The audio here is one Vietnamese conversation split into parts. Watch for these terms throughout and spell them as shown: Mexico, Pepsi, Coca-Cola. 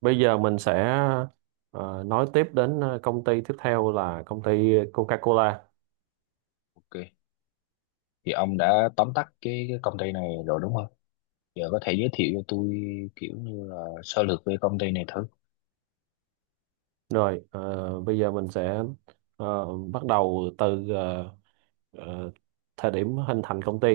Bây giờ mình sẽ nói tiếp đến công ty tiếp theo là công ty Coca-Cola. Ok, thì ông đã tóm tắt cái công ty này rồi đúng không? Giờ có thể giới thiệu cho tôi kiểu như là sơ lược về công ty này thử. Rồi, bây giờ mình sẽ ờ, bắt đầu từ ờ, thời điểm hình thành công ty.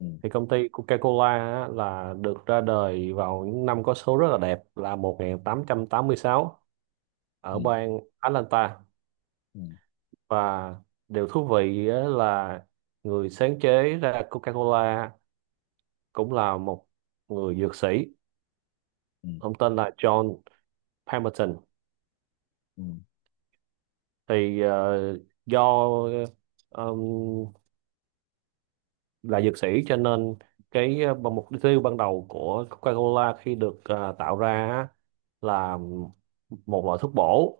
Ừ, Thì công ty Coca-Cola á, là được ra đời vào những năm có số rất là đẹp là một nghìn tám tám trăm tám mươi sáu ừ, ở bang Atlanta. ừ, Và điều thú vị á là người sáng chế ra Coca-Cola cũng là một người dược sĩ. ừ, Ông tên là John Palmerton. ừ, Thì do ờ, là dược sĩ, cho nên cái mục tiêu ban đầu của Coca-Cola khi được tạo ra á, là một loại thuốc bổ,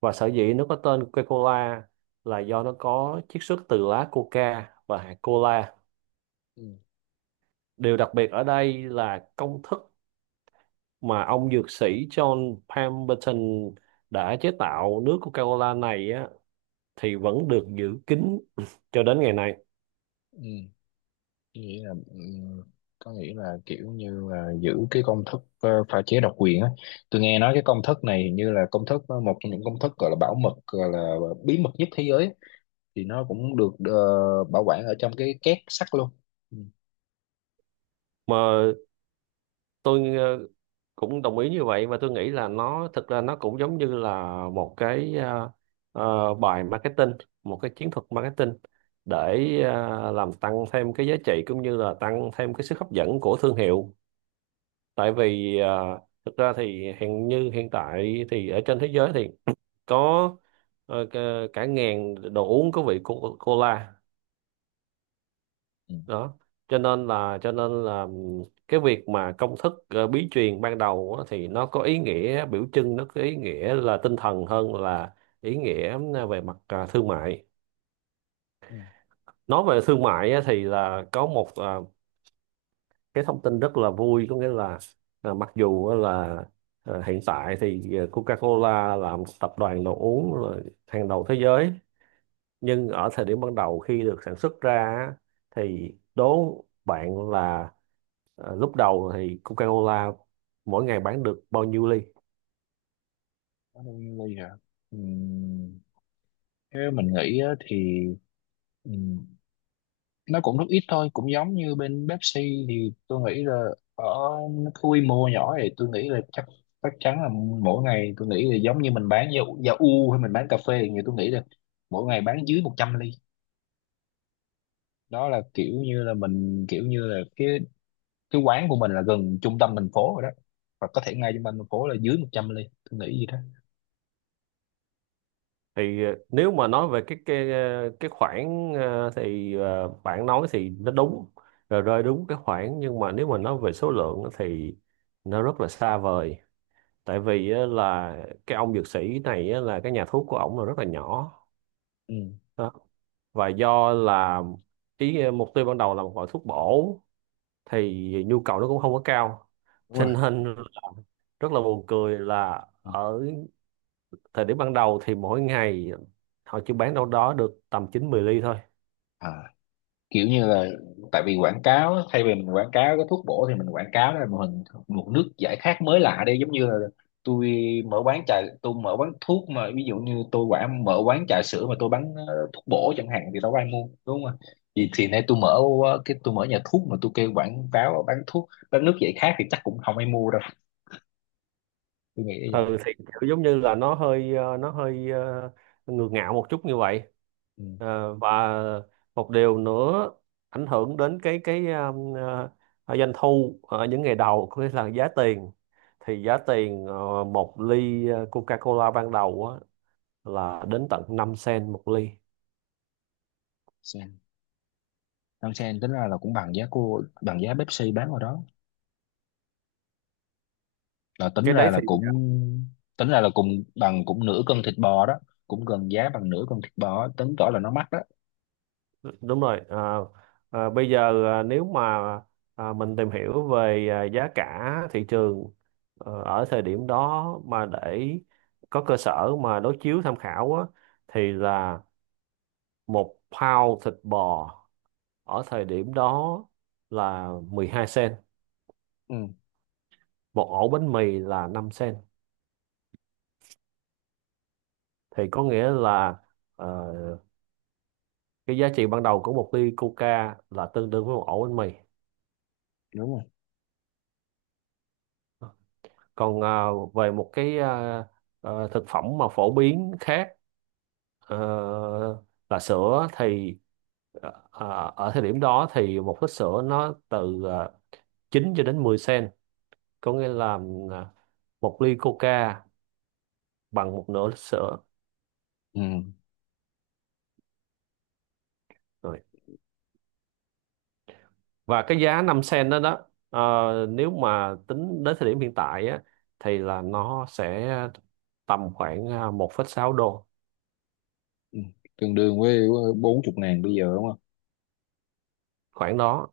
và sở dĩ nó có tên Coca-Cola là do nó có chiết xuất từ lá coca và hạt cola. Điều đặc biệt ở đây là công thức mà ông dược sĩ John Pemberton đã chế tạo nước Coca-Cola này á, thì vẫn được giữ kín cho đến ngày nay. ừ. Ừ. Nghĩa là có nghĩa là kiểu như là giữ cái công thức pha chế độc quyền á. Tôi nghe nói cái công thức này hình như là công thức một trong những công thức gọi là bảo mật gọi là bí mật nhất thế giới á. Thì nó cũng được bảo quản ở trong cái két sắt luôn. Ừ, Mà tôi cũng đồng ý như vậy, và tôi nghĩ là nó thực ra nó cũng giống như là một cái bài marketing, một cái chiến thuật marketing để làm tăng thêm cái giá trị cũng như là tăng thêm cái sức hấp dẫn của thương hiệu. Tại vì thực ra thì hiện như hiện tại thì ở trên thế giới thì có cả cả ngàn đồ uống có vị cola ừ, đó. Cho nên là cái việc mà công thức bí truyền ban đầu á, thì nó có ý nghĩa biểu trưng, nó có ý nghĩa là tinh thần hơn là ý nghĩa về mặt thương mại. ừ. Nói về thương mại á, thì là có một cái thông tin rất là vui, có nghĩa là mặc dù á là hiện tại thì Coca-Cola là một tập đoàn đồ uống là hàng đầu thế giới, nhưng ở thời điểm ban đầu khi được sản xuất ra á, thì đố bạn là lúc đầu thì Coca-Cola mỗi ngày bán được bao nhiêu ly? Nó đâu như vậy hả? Ừ. Theo mình nghĩ á, thì ừm, nó cũng rất ít thôi, cũng giống như bên Pepsi thì tôi nghĩ là ở cái quy mô nhỏ thì tôi nghĩ là chắc chắc chắn là mỗi ngày tôi nghĩ là giống như mình bán dầu dầu u hay mình bán cà phê thì tôi nghĩ là mỗi ngày bán dưới 100 ly. Đó là kiểu như là mình kiểu như là cái quán của mình là gần trung tâm thành phố rồi đó. Và có thể ngay trung tâm thành phố là dưới 100 ly, tôi nghĩ gì đó. Thì nếu mà nói về cái cái khoản thì bạn nói thì nó đúng rồi rơi đúng cái khoản, nhưng mà nếu mà nói về số lượng á thì nó rất là xa vời. Tại vì á là cái ông dược sĩ này á là cái nhà thuốc của ổng là rất là nhỏ Ừ, đó. Và do là mục tiêu ban đầu là một loại thuốc bổ thì nhu cầu nó cũng không có cao. đúng Cho rồi. nên rất là buồn cười là Ừ. ở thời điểm ban đầu thì mỗi ngày họ chỉ bán đâu đó được tầm chín mười ly thôi. À, kiểu như là tại vì quảng cáo á, thay vì mình quảng cáo cái thuốc bổ thì mình quảng cáo là một hình một nước giải khát mới lạ đi, giống như là tôi mở quán trà, tôi mở quán thuốc, mà ví dụ như tôi quảng mở quán trà sữa mà tôi bán thuốc bổ chẳng hạn thì đâu có ai mua đúng không ạ, thì nay tôi mở cái tôi mở nhà thuốc mà tôi kêu quảng cáo bán thuốc bán nước giải khát thì chắc cũng không ai mua đâu, tôi nghĩ như Ừ vậy. thì kiểu giống như là nó hơi ngược ngạo một chút như vậy. Ừ. Và một điều nữa ảnh hưởng đến cái doanh thu ở những ngày đầu, có nghĩa là giá tiền. Thì giá tiền một ly Coca-Cola ban đầu á, là đến tận 5 sen một ly. Sen. Đăng sen tính ra là cũng bằng giá cô bằng giá Pepsi bán ở đó, là tính Cái đấy ra là thì cũng tính ra là cùng bằng cũng nửa cân thịt bò đó, cũng gần giá bằng nửa cân thịt bò, tính tỏ là nó mắc đó. đúng rồi. Bây giờ nếu mà mình tìm hiểu về giá cả thị trường ở thời điểm đó, mà để có cơ sở mà đối chiếu tham khảo á, thì là một pound thịt bò ở thời điểm đó là 12 sen, Ừ, một ổ bánh mì là 5 sen, thì có nghĩa là ờ, cái giá trị ban đầu của một ly coca là tương đương với một ổ bánh mì. đúng rồi. Còn về một cái thực phẩm mà phổ biến khác ờ, là sữa, thì ở thời điểm đó thì một lít sữa nó từ 9 cho đến 10 sen, có nghĩa là à, một ly coca bằng một nửa lít sữa Ừ, rồi. Và cái giá 5 sen đó đó ờ, nếu mà tính đến thời điểm hiện tại á, thì là nó sẽ tầm khoảng một phẩy sáu đô, ừ. Tương đương với 40.000 bây giờ đúng không? khoảng đó,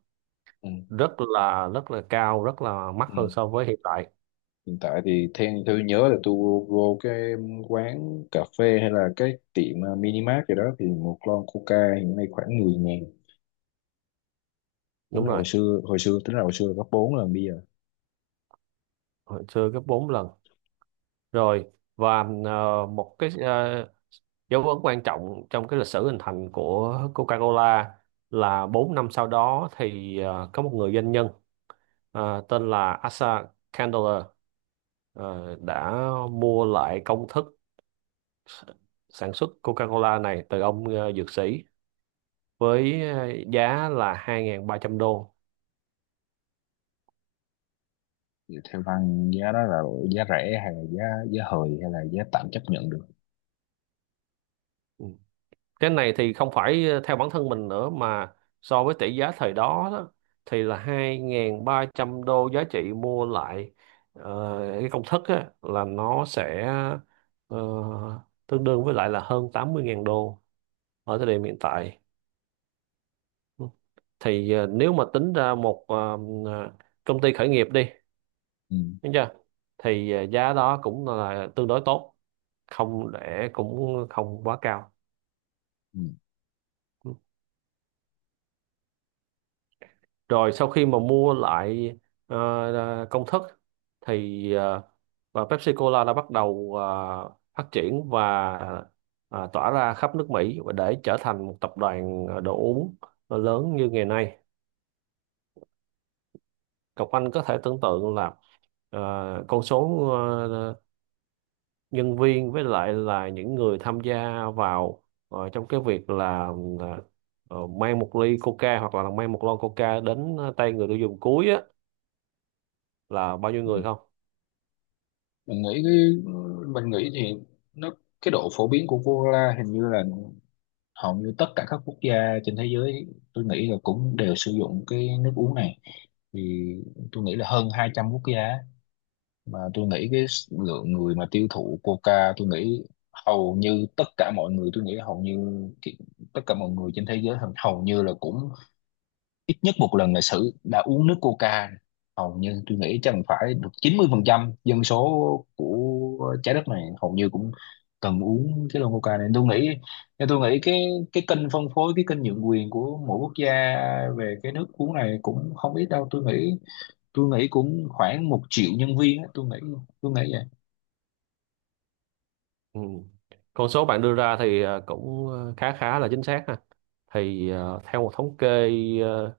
Ừ, rất là cao, rất là mắc ừ. hơn so với hiện tại, Hiện tại thì theo tôi nhớ là tôi vô cái quán cà phê hay là cái tiệm minimart gì đó thì một lon coca hiện nay khoảng 10.000. Tính đúng là hồi rồi, xưa, hồi xưa tính là hồi xưa là gấp bốn lần bây giờ. hồi xưa gấp 4 lần rồi. Và một cái dấu ấn quan trọng trong cái lịch sử hình thành của Coca-Cola là 4 năm sau đó, thì có một người doanh nhân tên là Asa Candler, đã mua lại công thức s- sản xuất Coca-Cola này từ ông dược sĩ với giá là 2.300 đô. Thì theo văn giá đó là giá rẻ hay là giá giá hời hay là giá tạm chấp nhận được? Ừ. Cái này thì không phải theo bản thân mình nữa, mà so với tỷ giá thời đó, thì là 2.300 đô giá trị mua lại cái công thức á, là nó sẽ ờ, tương đương với lại là hơn 80.000 đô ở thời điểm hiện tại. Thì nếu mà tính ra một ờ, công ty khởi nghiệp đi, Ừ. đúng chưa, thì giá đó cũng là tương đối tốt, không để cũng không quá cao. Ừ. Rồi sau khi mà mua lại ờ, công thức thì và Pepsi Cola đã bắt đầu phát triển và tỏa ra khắp nước Mỹ và để trở thành một tập đoàn đồ uống lớn như ngày nay. Cậu Anh có thể tưởng tượng là ờ, con số nhân viên với lại là những người tham gia vào trong cái việc là ờ, mang một ly Coca hoặc là mang một lon Coca đến tay người tiêu dùng cuối á, là bao nhiêu Ừ. người không? Mình nghĩ cái mình nghĩ thì nó cái độ phổ biến của cola hình như là hầu như tất cả các quốc gia trên thế giới, tôi nghĩ là cũng đều sử dụng cái nước uống này, thì tôi nghĩ là hơn 200 quốc gia á. Mà tôi nghĩ cái lượng người mà tiêu thụ coca, tôi nghĩ hầu như tất cả mọi người, tôi nghĩ hầu như cái- tất cả mọi người trên thế giới hầu hầu như là cũng ít nhất một lần lịch sử đã uống nước coca, hầu như tôi nghĩ chắc phải được 90% dân số của trái đất này hầu như cũng cần uống cái lon coca này, tôi nghĩ. Nên tôi nghĩ cái kênh phân phối, cái kênh nhượng quyền của mỗi quốc gia về cái nước uống này cũng không ít đâu, tôi nghĩ. Tôi nghĩ cũng khoảng 1.000.000 nhân viên á, tôi nghĩ. Tôi nghĩ vậy. Ừ. Con số bạn đưa ra thì cũng khá khá là chính xác ha. Thì theo một thống kê ờ,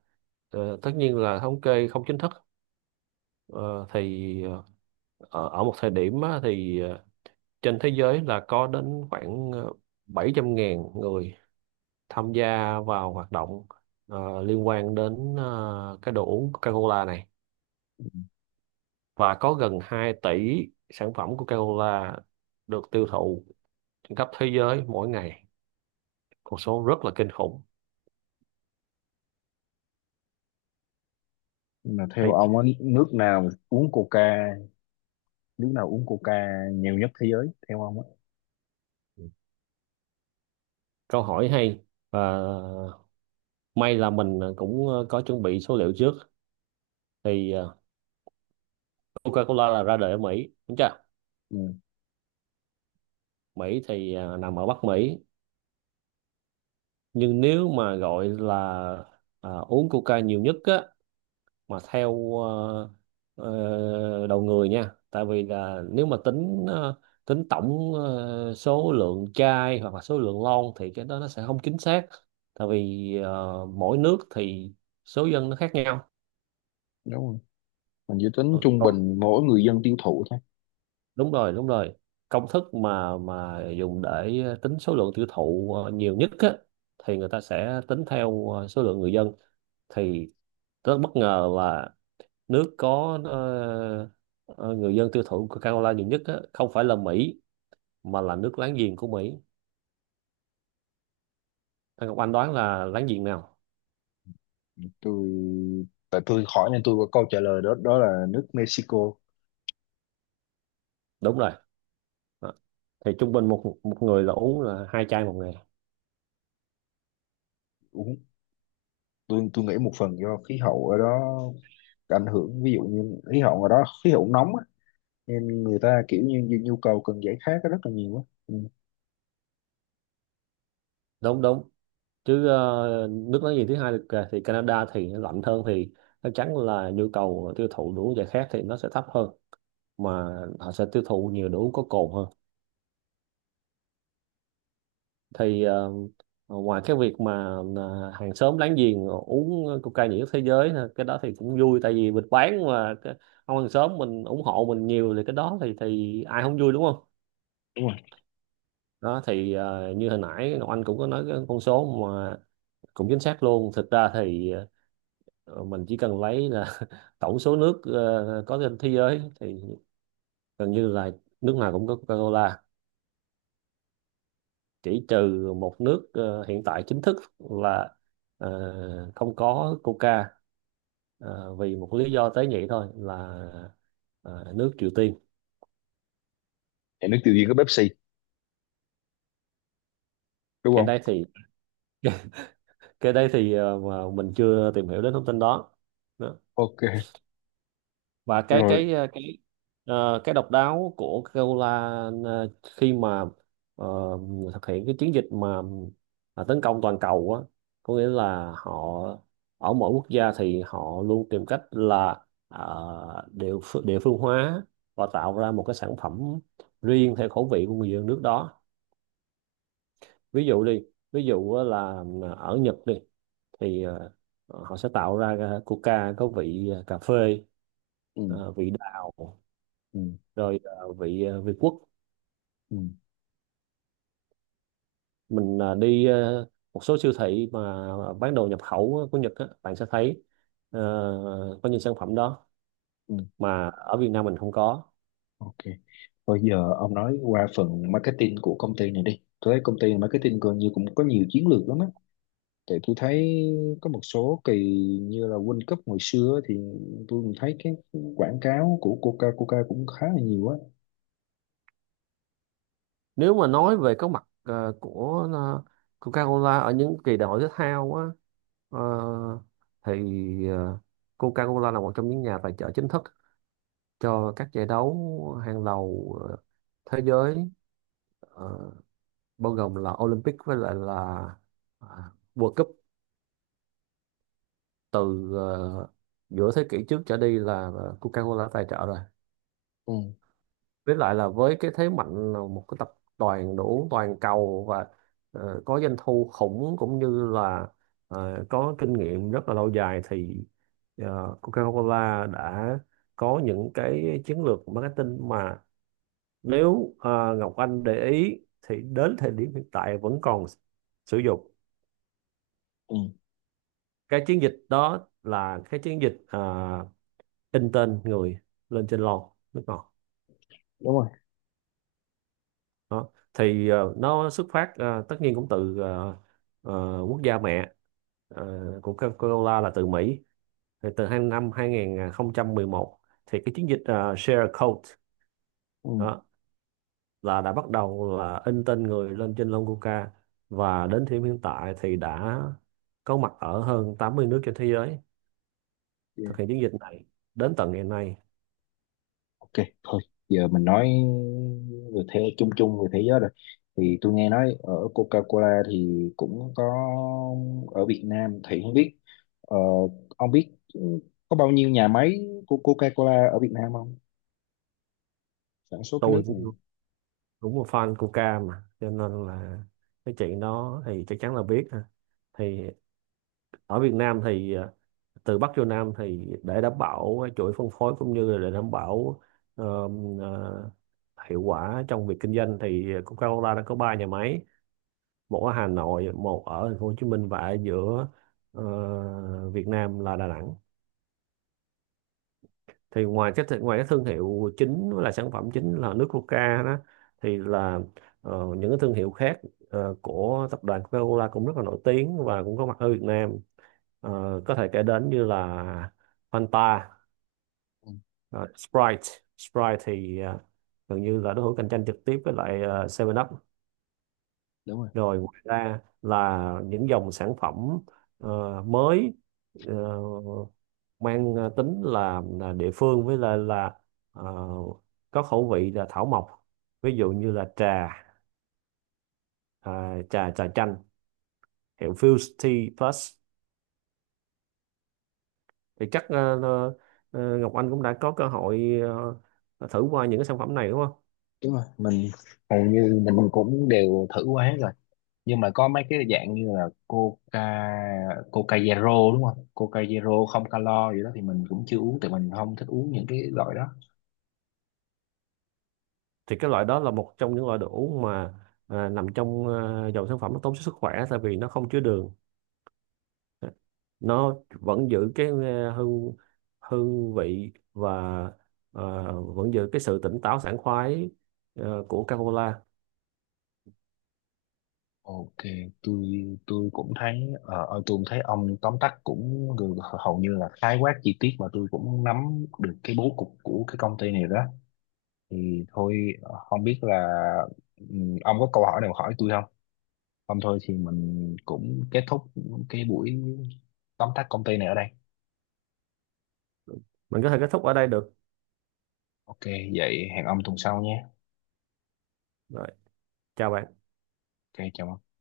tất nhiên là thống kê không chính thức, ờ, thì ở ở một thời điểm á, thì trên thế giới là có đến khoảng 700.000 người tham gia vào hoạt động liên quan đến cái đồ uống Coca-Cola này, và có gần 2 tỷ sản phẩm Coca-Cola được tiêu thụ trên khắp thế giới mỗi ngày, con số rất là kinh khủng. Mà theo Thì ông á, nước nào uống coca, nước nào uống coca nhiều nhất thế giới theo ông á? câu hỏi hay, và may là mình cũng có chuẩn bị số liệu trước. Thì Coca-Cola là ra đời ở Mỹ, đúng chưa? Ừ. Mỹ thì nằm ở Bắc Mỹ, nhưng nếu mà gọi là uống Coca nhiều nhất á, mà theo đầu người nha, tại vì là nếu mà tính tổng số lượng chai hoặc là số lượng lon thì cái đó nó sẽ không chính xác, tại vì mỗi nước thì số dân nó khác nhau. Đúng rồi. Mình chỉ tính Ờ, trung bình mỗi người dân tiêu thụ thôi. đúng rồi, đúng rồi. Công thức mà dùng để tính số lượng tiêu thụ nhiều nhất á, thì người ta sẽ tính theo số lượng người dân. Thì rất bất ngờ là nước có người dân tiêu thụ Coca-Cola nhiều nhất á, không phải là Mỹ mà là nước láng giềng của Mỹ. Anh Ngọc Anh đoán là láng giềng nào? tôi Tại tôi hỏi nên tôi có câu trả lời đó, đó là nước Mexico. Đúng rồi. Đó. Thì trung bình một một người là uống là hai chai một ngày, Uống. Tôi nghĩ một phần do khí hậu ở đó ảnh hưởng, ví dụ như khí hậu ở đó khí hậu nóng á, nên người ta kiểu như nhu nhu cầu cần giải khát rất là nhiều á. Ừ, đúng đúng. Chứ nước láng giềng thứ hai thì Canada thì nó lạnh hơn, thì chắc chắn là nhu cầu tiêu thụ đồ uống giải khát thì nó sẽ thấp hơn, mà họ sẽ tiêu thụ nhiều đồ uống có cồn hơn. Thì ngoài cái việc mà hàng xóm láng giềng uống coca nhiều nhất thế giới ha, cái đó thì cũng vui, tại vì mình bán mà ông hàng xóm mình ủng hộ mình nhiều thì cái đó thì ai không vui, đúng không? đúng rồi. Đó, thì như hồi nãy Ngọc Anh cũng có nói cái con số mà cũng chính xác luôn. Thực ra thì mình chỉ cần lấy là tổng số nước có trên thế giới thì gần như là nước nào cũng có Coca-Cola, chỉ trừ một nước hiện tại chính thức là không có Coca, vì một lý do tế nhị thôi là ờ, nước Triều Tiên. Nhà nước tiêu diệt có Pepsi đúng Cái đây không? thì cái đây thì mà mình chưa tìm hiểu đến thông tin đó. Ok. Và Rồi. Cái độc đáo của Coca-Cola khi mà ờ, thực hiện cái chiến dịch mà tấn công toàn cầu á, có nghĩa là họ ở mỗi quốc gia thì họ luôn tìm cách là địa phương hóa và tạo ra một cái sản phẩm riêng theo khẩu vị của người dân nước đó. Ví dụ đi, ví dụ á là ở Nhật đi, thì họ sẽ tạo ra Coca có vị cà phê, Ừ, vị đào, ừ, rồi vị Việt Quốc. ừ, Mình đi một số siêu thị mà bán đồ nhập khẩu của Nhật á, bạn sẽ thấy ờ, có những sản phẩm đó ừ. mà ở Việt Nam mình không có. Ok, bây giờ ông nói qua phần marketing của công ty này đi, tôi thấy công ty marketing gần như cũng có nhiều chiến lược lắm á. Tại tôi thấy có một số kỳ như là World Cup hồi xưa thì tôi cũng thấy cái quảng cáo của Coca Coca cũng khá là nhiều á. Nếu mà nói về cái mặt của Coca-Cola ở những kỳ đại hội thể thao á, ờ, thì ờ, Coca-Cola là một trong những nhà tài trợ chính thức cho các giải đấu hàng đầu thế giới, ờ, bao gồm là Olympic với lại là World Cup. Từ giữa thế kỷ trước trở đi là Coca-Cola tài trợ rồi. Ừ. Với lại là với cái thế mạnh là một cái tập đoàn đồ uống toàn cầu và có doanh thu khủng, cũng như là có kinh nghiệm rất là lâu dài, thì Coca-Cola đã có những cái chiến lược marketing mà nếu Ngọc Anh để ý thì đến thời điểm hiện tại vẫn còn sử dụng. Ừ. Cái chiến dịch đó là cái chiến dịch in tên người lên trên lon nước ngọt. Đúng rồi. Đó thì nó xuất phát, tất nhiên cũng từ quốc gia mẹ ờ, của Coca-Cola là từ Mỹ. Thì từ hai năm hai không một một, thì cái chiến dịch Share a Coke Ừ. đó là đã bắt đầu là in tên người lên trên lon Coca, và đến thời điểm hiện tại thì đã có mặt ở hơn 80 nước trên thế giới, Yeah. thực hiện chiến dịch này đến tận ngày nay. Ok, thôi giờ mình nói về thế chung chung về thế giới rồi. Thì tôi nghe nói ở Coca-Cola thì cũng có, ở Việt Nam thì không biết, ờ, ông biết có bao nhiêu nhà máy của Coca-Cola ở Việt Nam không? Sản xuất cái Tôi nước cũng này. đúng một fan Coca mà, cho nên là cái chuyện đó thì chắc chắn là biết ha. Thì ở Việt Nam thì từ Bắc vô Nam, thì để đảm bảo cái chuỗi phân phối cũng như là để đảm bảo ờm, ờ, hiệu quả trong việc kinh doanh, thì Coca-Cola đã có ba nhà máy: một ở Hà Nội, một ở thành phố Hồ Chí Minh, và ở giữa Việt Nam là Đà Nẵng. Thì ngoài cái thương hiệu chính với là sản phẩm chính là nước Coca đó, thì là những cái thương hiệu khác của tập đoàn Coca-Cola cũng rất là nổi tiếng và cũng có mặt ở Việt Nam. Ờ, có thể kể đến như là Fanta, Ừ, ờ, Sprite Sprite thì gần như là đối thủ cạnh tranh trực tiếp với lại 7 Up. đúng rồi, Rồi ngoài ra là những dòng sản phẩm mới, ờ, mang tính là địa phương, với lại là ờ, có khẩu vị là thảo mộc, ví dụ như là trà à, trà trà chanh hiệu Fuse Tea Plus. Thì chắc Ngọc Anh cũng đã có cơ hội thử qua những cái sản phẩm này đúng không? đúng rồi. Mình hầu như mình cũng đều thử qua hết rồi, nhưng mà có mấy cái dạng như là coca, coca zero đúng không, coca zero không calo gì đó thì mình cũng chưa uống, tại mình không thích uống những cái loại đó. Thì cái loại đó là một trong những loại đồ uống mà nằm trong dòng sản phẩm nó tốt cho sức khỏe, tại vì nó không chứa đường, nó vẫn giữ cái hương hương vị, và vẫn giữ cái sự tỉnh táo sảng khoái của Coca-Cola. Ok. Tôi tôi cũng thấy tôi cũng thấy ông tóm tắt cũng hầu như là khái quát chi tiết mà tôi cũng nắm được cái bố cục của cái công ty này đó. Thì thôi, không biết là, ừ, ông có câu hỏi nào hỏi tôi không? Không thôi thì mình cũng kết thúc cái buổi tóm tắt công ty này ở đây. Mình có thể kết thúc ở đây được Ok, vậy hẹn ông tuần sau nhé. rồi. Chào bạn. Ok, chào ông.